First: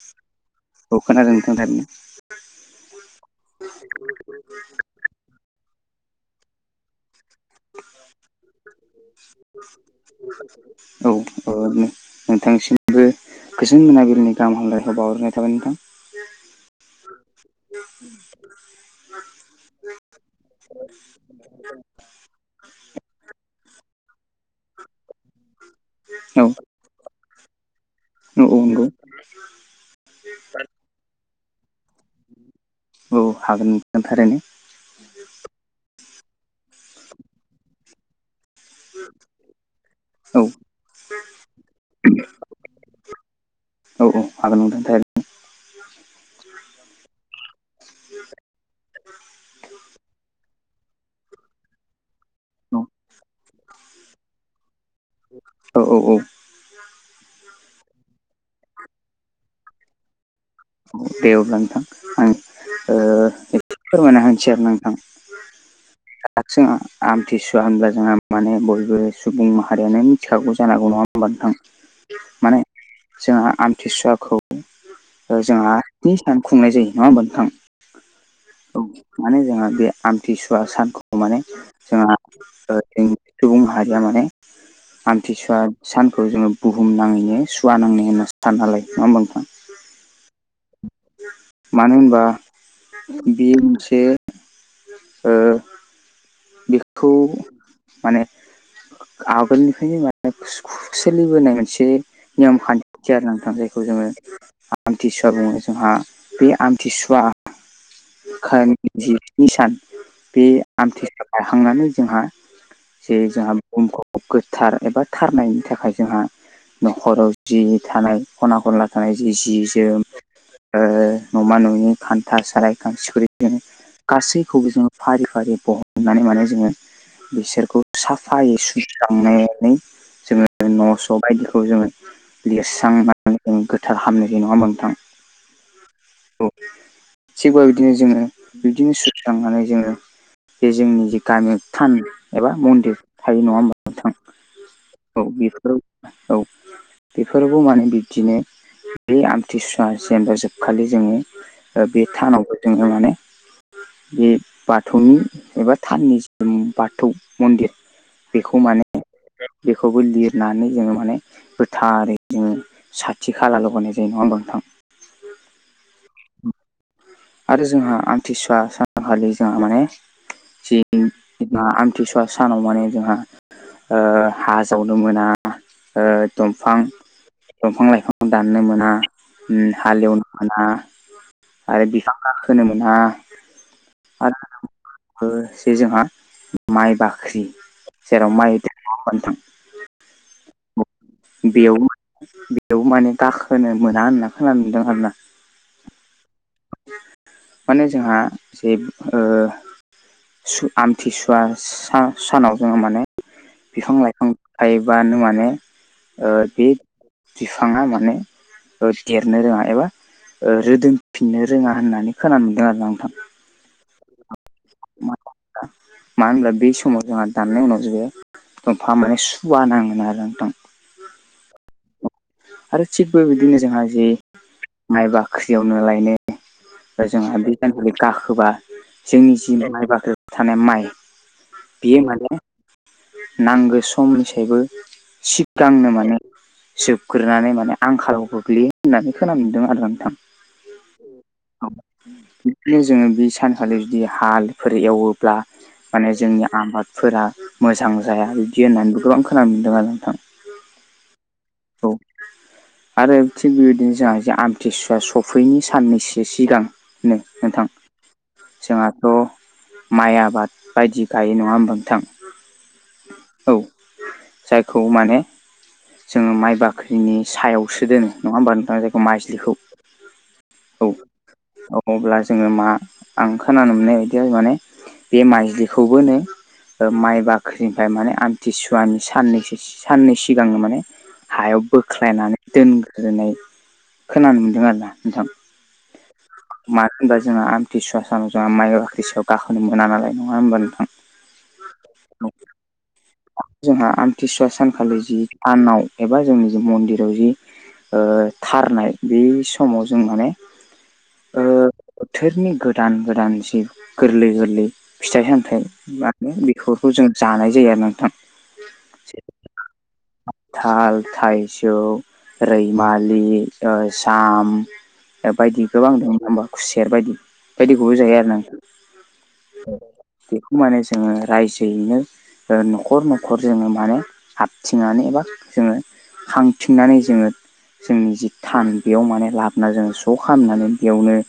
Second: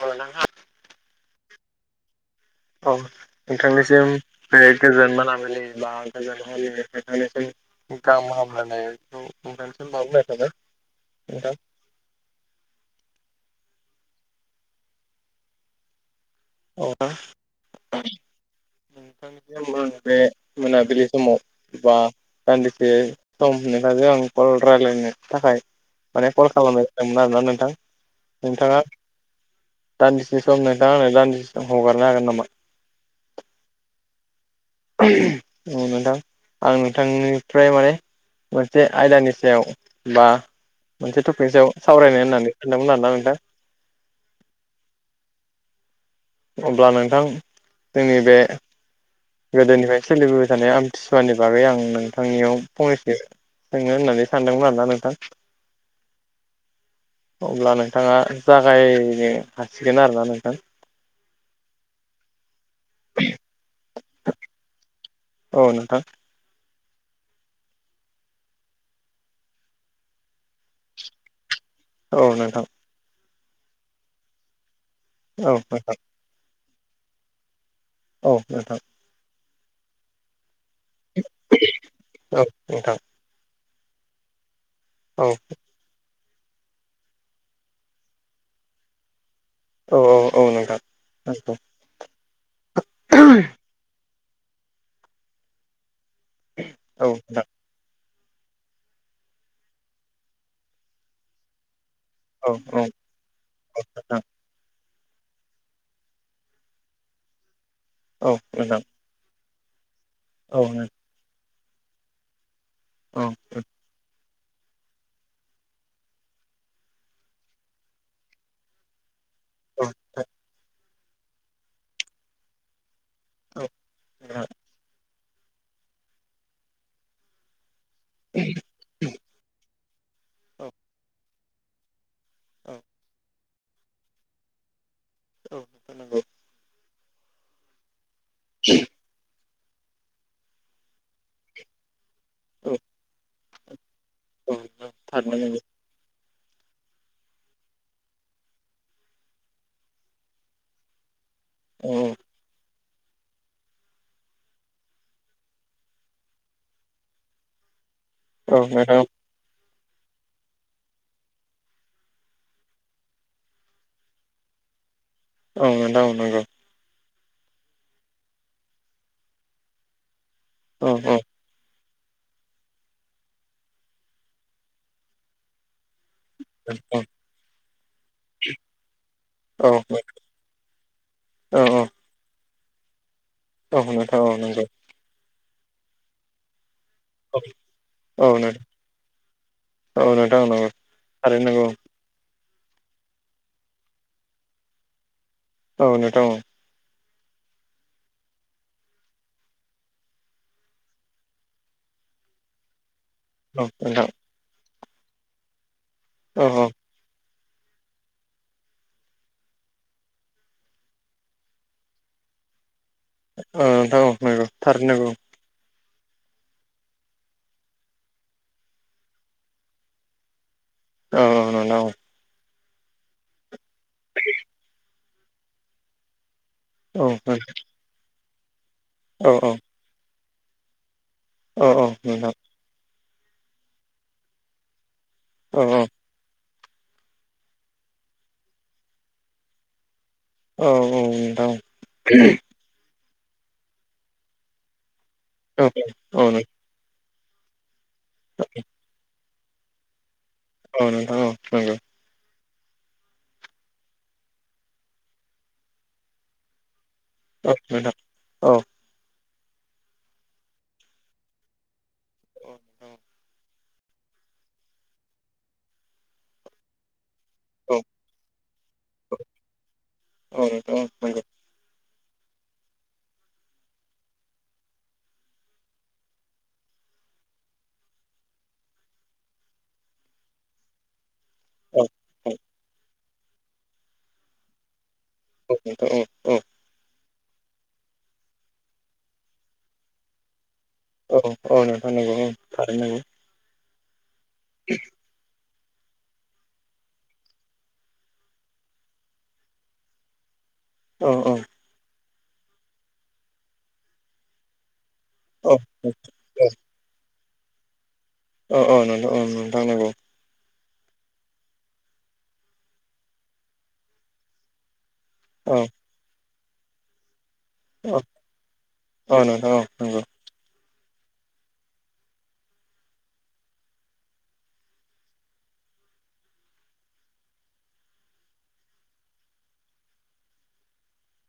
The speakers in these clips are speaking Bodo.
औ औ खोनादों नोंथां औ नोंथांनिसिम बे गोजोन मोनामिलि बा गोजोन हरनि नोंथांनिसिम गाहाम हामब्लायनायखौ‌ नोंथांनिसिम जासिहरनाय थाबाय औ ओ नोंथां नोंथांसिमबो गोजोन मोनाबिलिनि गाहाम हामलायखौ बावहरनाय थाबाय नोंथां अ उ [unintelligible] नोंथां बे मोनाबिलि समाव बा दानदिसे बे सम होनखो आं कल रायज्लायनो थाखाय माने औ कल खालामबाय हमनो हादोंना नोंथां औ नोंथांङा नंगौ दानदिसे सम नोंथांङा दानदिसे सम हगारनो हागोन नामा औ हागोन नोंथां थारैनो ओम नोंथां आं नोंथांनिफ्राय माने मोनसे आयदानि सायाव बा औ मोनसे टपिकनि सायाव सावरायनो होननानै सानदोंमोन आरोना नोंथां औ औ हागोन नोंथां थारैनो अब्ला नोंथां जोंनि बे गोदोनिफ्राय सोलिबोबाय थानाय आमथिसुवानि बागै आं नोंथांनियाव फंनैसो सोंनो होननानै सानदोंमोन आरोना नोंथां औ औ औ [unintelligible] अब्ला नोंथांङा जागायनो हासिगोन आरोना नोंथां दे अब्ला नोंथां आं ओ फोरमायना होनोसै आरो नोंथां औ नोंथां दा जों आमथिसुवा होनब्ला जोंहा माने बयबो सुबुं माहारियानो मिथिखागौ जानांगौ नंङा होमबा नोंथां औ माने नोंथां जोंहा आमथिसुवाखौ औ जोंहा नोंथां सिनि सान खुंनाय जायो नंङा होमबा नोंथां औ नोंथां औ माने जोंहा बे आमथिसुवा सानखौ माने जोंहा औ नोंथां जों सुबुं माहारिया माने औ आमथिसुवा सानखौ जोंङो बुहुम नांङैनो सुवा नांनाय होनना सानना नालाय नंङा होनबा नोंथां औ औ औ नोंथां नंगौ मानो होनबा बियो मोनसे ओ औ नोंथां औ बिखौ नोंथां माने आगोलनिफ्रायनो माने सोलिबोनाय मोनसे औ नियम नोंथां खान्थि आरो नोंथां जायखौ जोङो आमथिसुवा बुङो जोंहा बे आमथिसुवा [unintelligible] जिस्नि सान बे औ आमथिसुवा बायखांनानै जोंहा जे जोंहा बुहुमखौ गोथार एबा थारनायनि थाखाय जोंहा नखराव जि थानाय खना खनला थानाय जि जोम ओ नमा न'नि खानथा साराइ खांसि खुरैखौ नोंथां गासैखौबो जोङो फारि फारि बहननानै माने जोङो बिसोरखौ साफायै सुस्रांनानै जोङो औ न' स' बायदिखौ जोङो औ लिरस्रांनानै जों गोथार खामनाय जायो नङा ओमबा औ नंगौ नोंथां औ थिग बेबायदिनो जोङो बिदिनो सुस्रांनानै जोङो बे जोंनि जे गामियाव थान एबा औ मन्दिर थायो नङा ओमबा नोंथां? औ औ थारैनो नंगौ बेफोराव औ बेफोरावबो माने बिब्दिनो बे आमथिसुवा जेनबा जोबखालि जोङो ओ औ बे थानावबो जोङो माने बे बाथौनि एबा थाननि जि बाथौ मन्दिर बेखौ औ माने नोंथां बेखौबो लिरनानै जोङो माने गोथारै जोङो साथि खाला लगायनाय जायो नङा ओमबा नोंथां? औ नोंथां नंगौ। आरो जोंहा आमथिसुवा सानखालि जोंहा माने जि औ मा आमथिसुवा सानाव माने जोंहा ओ हा जावनो मोना ओ दंफां नोंथां दंफां लाइफां दाननो मोना औ उम हाल एवनो मोना आरो बिफां गाखोनो मोना औ नोंथां औ आरो नंगौ। लोगोसे जोंहा माइ बा ख्रि औ जेराव माइ नोंथां दोनो नङा ओमबा औ नंगौ थारैनो नोंथां [unintelligible] नंगौ बेयावबो मा बेयावबो माने गाखोनो मोना होनना खोननो मोनदों आरोना। औ नोंथां औ माने जोंहा जे ओ सु आमथिसुवा सा सानाव जोङो माने औ बिफां नोंथां लाइफां थायोबानो माने ओ औ बे बिफाङा माने ओ देरनो रोङा एबा रोदोमफिननो रोङा होननानै खोनानो मोनदों आरो नोंथां। औ नोंथां औ नंगौ थारै नंगौ। मानो होनब्ला बे समाव जोंहा दाननाय उनाव जेबो दंफाङा माने सुवा नाङोनो आरो नोंथां। ओ नोंथां औ आरो थिग बेबायदिनो जोंहा जि माइ बाख्रि उनु लायनाय औ ओमफ्राय नोंथां जोंहा बि सानखालि गाखोबा औ जोंनि जि माइ बाख्रियाव थानाय माइ औ औ बियो नोंथां माने नांगो समनिसायबो औ नोंथां सिगांनो माने जोबग्रोनानै माने आंखालाव गोग्लैयो होननानै खोनानो मोनदों आरो नोंथां। औ औ नोंथां औ बिदिनो जोङो बे सानखालि जुदि हालफोर एवोब्ला माने औ नोंथां औ नंगौ जोंनि आबादफोरा मोजां जाया बिबदि होननानैबो गोबां खोनानो मोनदों आरो नोंथां। औ नोंथां औ नंगो। औ आरो थिग बेबायदिनो जोंहा आमथिसुवा सफैयैनि साननै सि सिगांनो नोंथां औ जोंहाथ' माइ आबाद बायदि गायो नङा ओमबा नोंथां? औ जायखौ माने जोङो माइ बाख्रिनि सायावसो दोनो नङा होमबा नोंथां जायखौ माइज्लिखौ औ नोंथां औ औ-औ अब्ला जोङो मा आं खोनानो मोननाय बायदि आरो माने बे माइज्लिखौबोनो ओ माइ बाख्रिनिफ्राय माने आमथिसुवानि साननैसो साननै सिगांनो माने हायाव औ बोख्लायनानै दोनग्रोनाय खोनानो मोनदों आरोना नोंथां। औ नोंथां औ-औ मानो होनबा जोंहा आमथिसुवा सानाव जोंहा माइ बाख्रि सायाव गाखोनो मोना नालाय नङा होनबा नोंथां। औ-औ नोंथां नंगौ औ थारैनो नंगौ। जोंहा आमथिसुवा सानखालि जि सानाव एबा जोंनि जि मन्दिराव जि ओ‌ थारनाय बे समाव जों माने औ औ ओ बोथोरनि गोदान गोदान जि गोरलै गोरलै फिथाइ औ सामथाइ बा बेफोरखौ जों जानाय जायो आरोना नोंथां। औ औ नोंथां औ नोंथां नंगौ। ताल थाइजौ रैमालि ओ जाम औ बायदि गोबां दं नङा होनबा खुसेर बायदि बेबायदि गुबुन औ जायो आरो ना। औ नोंथां औ नंगौ बेखौ माने जोंङो रायजोयैनो न'खर न'खर जोंङो माने हारथिंनानै एबा जोंङो हांथिंनानै जोंङो जोंनि जि थान बेयाव माने लाबोना जोंङो स' खालामनानै बेयावनो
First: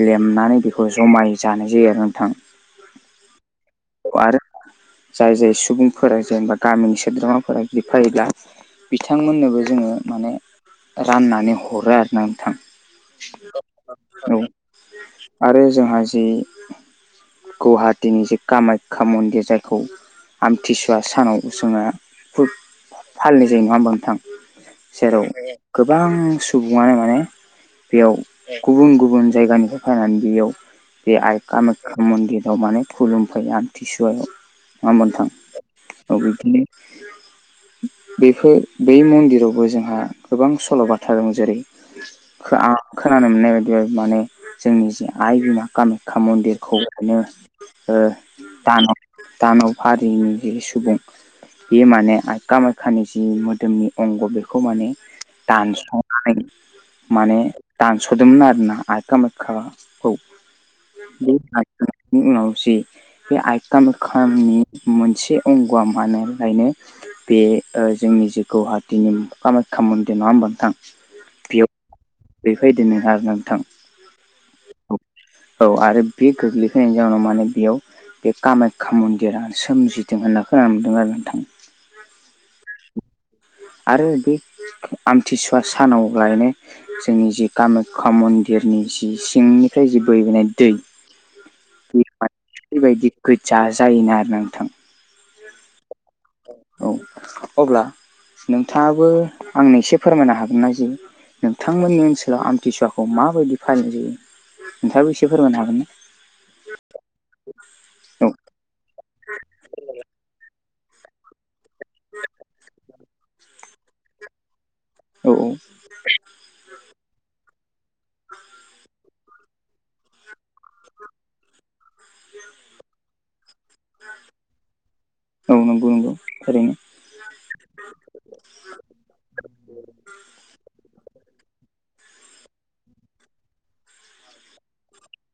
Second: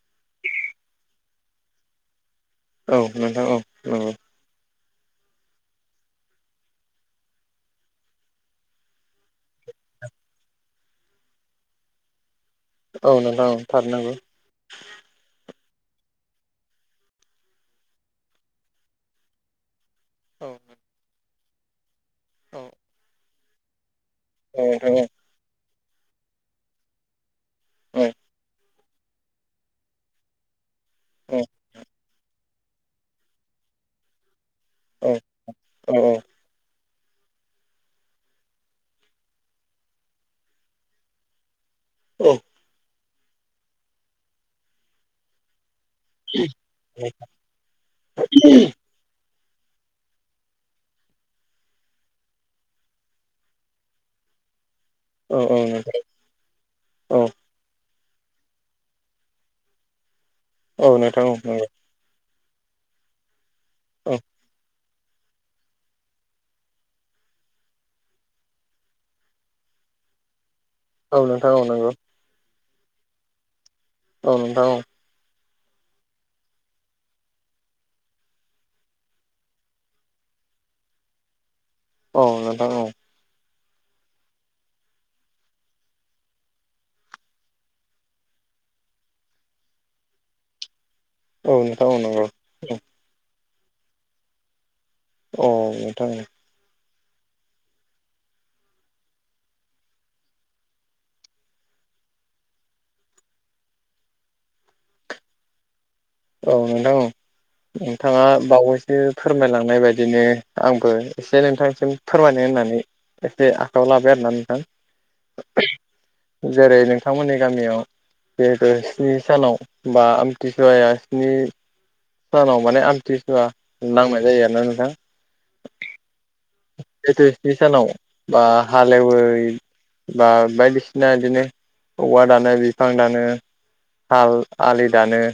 लेमनानै बेखौ जमायै जानाय जायो आरो ना नोंथां। औ नोंथां औ नंगौ आरो जाय जाय सुबुंफोरा जेनेबा गामिनि सोद्रोमाफोरा बिदि फायोब्ला बिथांमोननोबो जोंङो माने राननानै हरो आरो ना नोंथां। औ नोंथां औ थारैनो नंगौ। औ आरो जोंहा जि गुवाहाटिनि जि कामाख्या मन्दिर जायखौ औ आमथिसुवा सानाव जोंहा खुब औ फालिनाय जायो नंङा होमबा नोंथां। औ नोंथां जेराव गोबां सुबुंङानो माने औ बेयाव गुबुन गुबुन जायगानिफ्राय फैनानै बेयाव बे आइ औ कामाख्या मन्दिर याव माने खुलुमफैयो आमथिसुवायाव नङा होमब्ला औ नोंथां औ बिदिनो [inaudible] बेफोर बे मन्दिरावबो जोंहा गोबां सल'बाथा दं जेरै आं खोनानो मोननाय बायदिबा माने जोंनि जि आइ बिमा कामे खा मन्दिरखौ दानाव हारिनि जा सुबुं बे माने आइ खामायखानि जि मोदोमनि अंग बेखौ माने दानसनानै माने दानस'दोंमोन आरोना आइ खामायखाखौ। औ नोंथां औ नोंथां औ नंगौ औ मि उनाव जि आइ खामायखानि मोनसे अंग'आ मा होनो लायनो बे जोंनि जे गुवाहाटिनि कामाख्या मन्दिर नङा होमबा नोंथां। औ नोंथां औ नंगौ बेबायदिनो आरोना नोंथां। औ नोंथां औ औ आरो बे गोग्लैखैनायनि जाउनाव माने बेयाव बे कामाख्या मन्दिरानो सोमजिदों होनना खोनानो मोनदों आरो नोंथां। औ नोंथां औ। आरो बे आमथिसुवा सानाव लायनो जोंनि जि कामाख्या मन्दिरनि जि सिंनिफ्राय जि बोहबोनाय दै औ नोंथां औ बे नंगौ। बेबायदि गोजा जायोना आरोना नोंथां औ नोंथां औ अब्ला नोंथाङाबो आंनो एसे फोरमायनो हागोननाा जे नोंथांमोननि ओनसोलाव आमथिसुवाखौ माबायदि फालिनाय जायो नोंथाङाबो एसे फोरमायनो हागोन ना औ नोंथां नोंथांङा औ बावैसो फोरमायलांनाय बायदिनो आंबो एसे नोंथांसिम फोरमायनो होननानै एसे आखायाव लाबाय आरोना नोंथां औ औ जेरै नोंथांमोननि गामियाव जिहेथु स्नि सानाव बा आमथिसुवाया स्नि सानाव माने आमथिसुवा नांनाय जायो आरोना नोंथां ओ नंगौ नंगौ थारैनो सानाव बा हाल एवै बा बायदिसिना बिदिनो औवा दानो बिफां दानो हाल आलि दानो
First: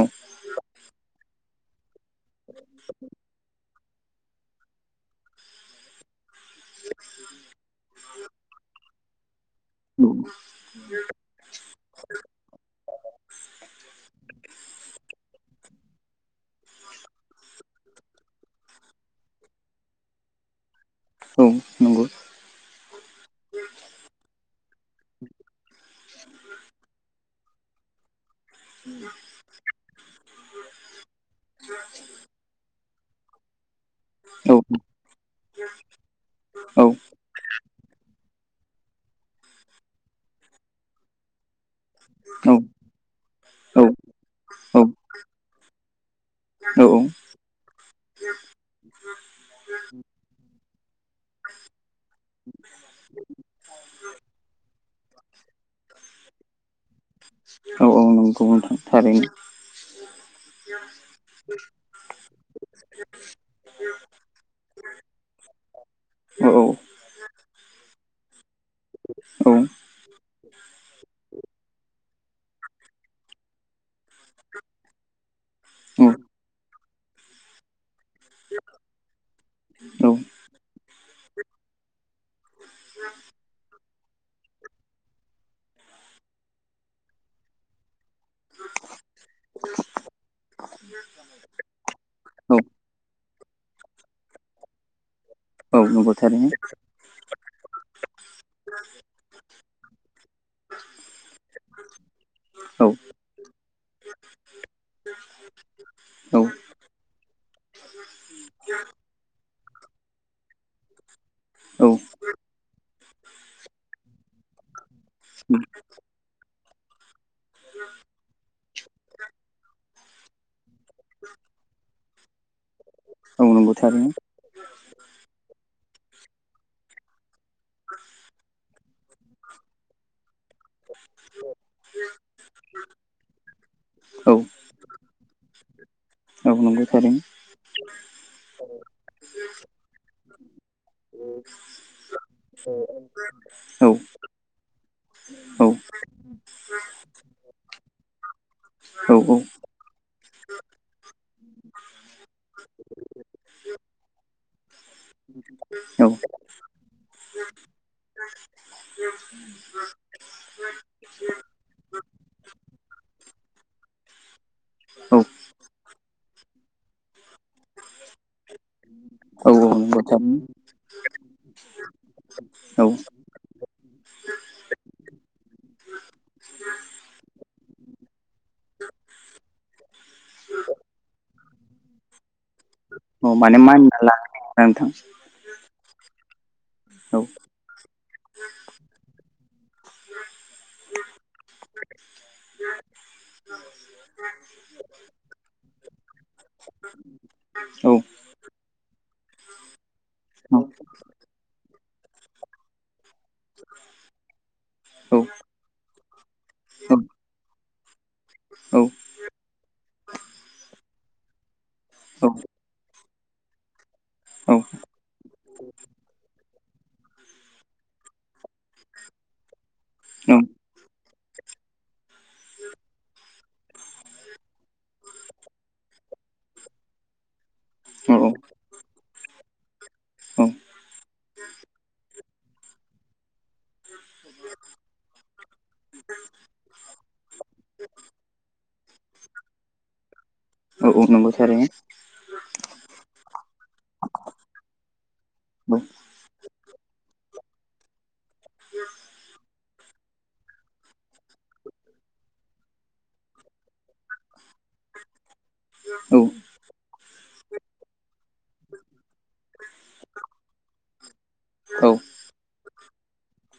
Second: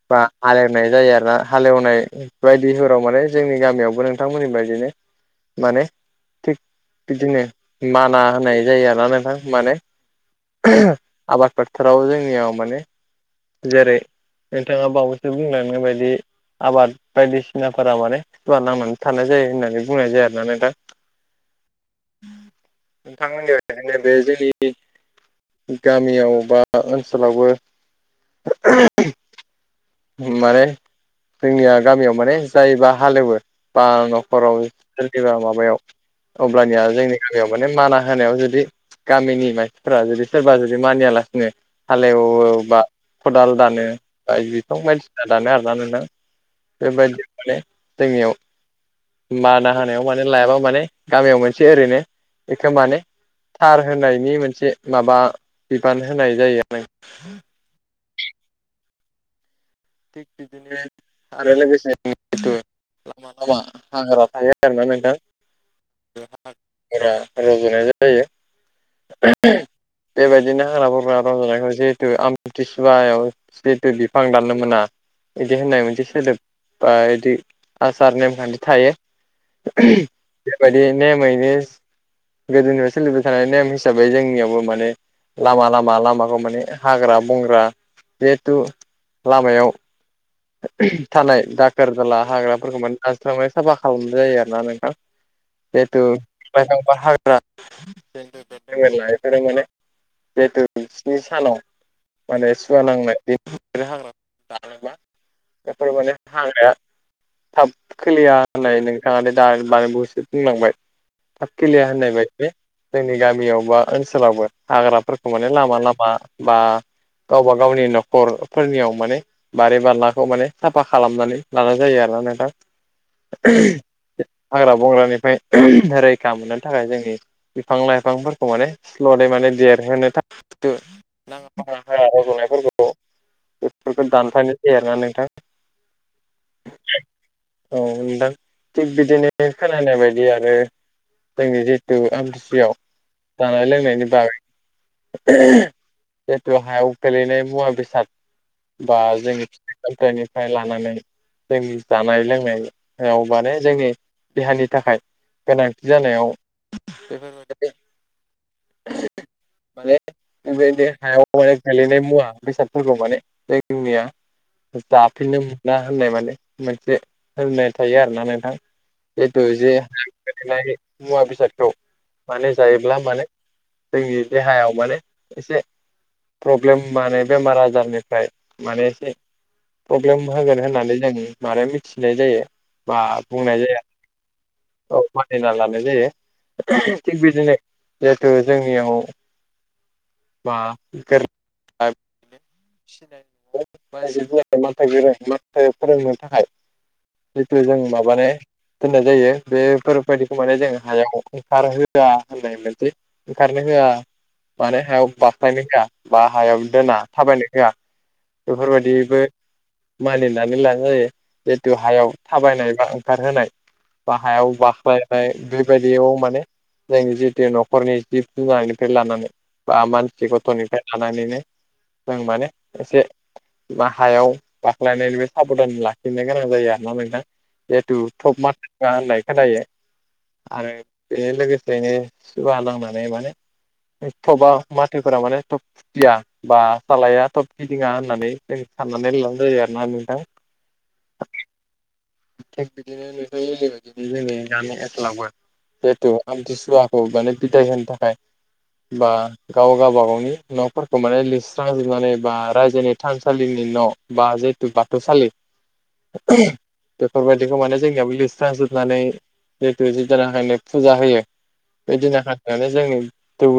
औ बा हालेवनाय जायो आरोना हालेवनाय बायदिफोराव माने जोंनि गामियावबो नों नोंथमोननि बायदिनो माने थिग बिदिनो माना होनाय जायो आरो ना नोंथां माने औ आबाद फोथाराव जोंनियाव माने जेरै नोंथाङा बावैसो बुंलांनाय बायदि आबाद बायदिसिनाफोरा माने सुवा नांनानै थानाय जायो होननानै बुंनाय जाया आरो ना नोंथां औ नंगौ नोंथांमोननि खायनो बे जुदि गामियाव बा ओनसोलावबो [inaudible] माने जोंनिया गामियाव माने जायोबा हाल एवो बा न'खराव औ सोरनिबा माबायाव अब्लानिया औ जोंनि गामियाव माने माना होनायाव जुदि गामिनि मानसिफोरा जुदि सोरबा जुदि मानियालासिनो हालेवो औ बा खदाल दानो बा बिदि औ गोबां बायसिना दानो आरो ना नोंथां औ बेबायदि माने जोंनियाव बादा होनायाव माने लायाबा माने गामियाव मोनसे ओरैनो एखौ माने थार होनायनि मोनसे माबा बिबान होनाय जायो आरो औ औ नंगौ नोंथां थारैनो बिदिनो आरो लोगोसे जिहेथु लामा लामा हाग्रा थायो आरोना नोंथां औ औ हाग्रा रजनाय औ जायो बेबायदिनो हाग्रा बंग्रा रजनायखौ जिहेतु आमथिसुवायाव जिहेतु बिफां दाननो मोना बिदि होननाय मोनसे औ सोदोब बा बिदि आसार नेमखान्थि थायो औ बेबायदि नेमैनो गोदोनिफ्राय सोलिबाय थानाय नेम हिसाबै जोंनियावबो माने लामा लामा लामाखौ माने हाग्रा बंग्रा जिहेथु लामायाव थानाय दाखोर दाला हाग्राफोरखौ माने दानस्रांनाय साफा खालामनाय जायो आरो ना नोंथां औ जिहेथु नंगौ थारैनो लाइफां बा हाग्रा बेफोरो माने जेहेतु स्नि सानाव माने सुवा औ नांनाय बे हाग्रा लानोबा माने औ हाया थाब खोलिया होननाय नोंथाङा मानो दहायसो बुंलांबाय थाब खिलिया औ होननाय बायदि जोंनि गामियाव बा ओनसोलावबो हाग्राफोरखौ माने लामा लामा बा गावबा गावनि न'खरफोरनियाव माने बारि बागानखौ माने साफा खालामनानै लानाय जायो आरोना नोंथां औ नंगौ थारैनो हाग्रा बंग्रानिफ्राय रैखा मोननो थाखाय जोंनि बिफां लाइफांफोरखौ माने स्ल'द दै माने देरहोनो थाखाय नाङा फाङा हायाव रज'नायफोरखौ बेफोरखौ औ दानफायनो खोनादों ना नोंथां औ नंगौ थारैनो औ नंगौ औ नोंथां थिग बिदिनो खोनानाय बायदि आरो जोंनि जिथु आमथि सुवायाव जानाय लोंनायनि बागै जिथु हायाव गेलेनाय मुवा बेसाद बा जों सिन्थायनिफ्राय लानानै जोंनि जानाय लोंनाय याव माने जोंनि देहानि थाखाय गोनांथि जानायाव बेफोरबायदि [unintelligible] माने बेबायदि हायाव गेलेनाय मुवा बेसादफोरखौ माने [unintelligible] जाफिननो मोना होननाय माने मोनसे होननाय थायो आरोना नोंथां। जिथु जे हायाव थारैनो गोलैनाय मुवा बेसादखौ माने औ जायोब्ला माने जोंनि देहायाव माने एसे प्रब्लेम माने बेमार आजारनिफ्राय माने एसे प्रब्लेम होगोन होननानै जों माने मिथिनाय जायो। बा माने बुंनाय जाया मानिना लानो नागिरा नोंथां औ मानिना लानाय जायो औ थिग बिदिनो जिहेथु जोंनियाव बा गोरा [unintelligible] फोरोंनो थाखाय जिथु जों औ माबानाय दोननाय जायो बेफोरबायदिखौ माने औ जों हायाव ओंखार होआ होननाय मोनसे ओंखारनो होआ माने हायाव औ बाख्लायनो होआ बा हायाव दोना थाबायनो होआ। बेफोरबायदिबो मानिनानै लानाय जायो जितु हायाव थाबायनाय बा खारहोनाय बा औ हायाव बाख्लायनाय बेबायदियाव माने नों जितु न'खरनि जिब जुनारनिफ्राय लानानै बा मानसि गथ'निफ्राय थानानैनो जों माने एसे बा हायाव बाख्लायनायनिबो साबधान लाखिनो गोनां जायो आरोना नोंथां। जिहेथु टप मार्का होननाय खोनायो औ आरो बेजों लोगोसेनो सुवा नांनानै माने थबा माथोफोरा माने थब फुथिया बा सालाया थब गिदिङा होननानै साननानै लाबानो जायो आरो ना नोंथां। औ औ नंगौ थारैनो। थिग बिदिनो नोंथां मोननि बादिनो जोंनि गामि ओनसोलावबो जिहेथु आमथिसुवाखौ माने बिदाय होनो थाखाय बा गाव गावबा गावनि न'फोर माने लिरस्रांजोबनानै बा रायजोनि थानसालिनि न' बा जिहथु बाथौसालि [inaudible] औ बेफोरबायदिखौ माने जोंनियाबो लिरस्रांजोबनानै जितु जिदिना हाय नों फुजा होयो औ बेदिना [unintelligible] जोंनि दौरि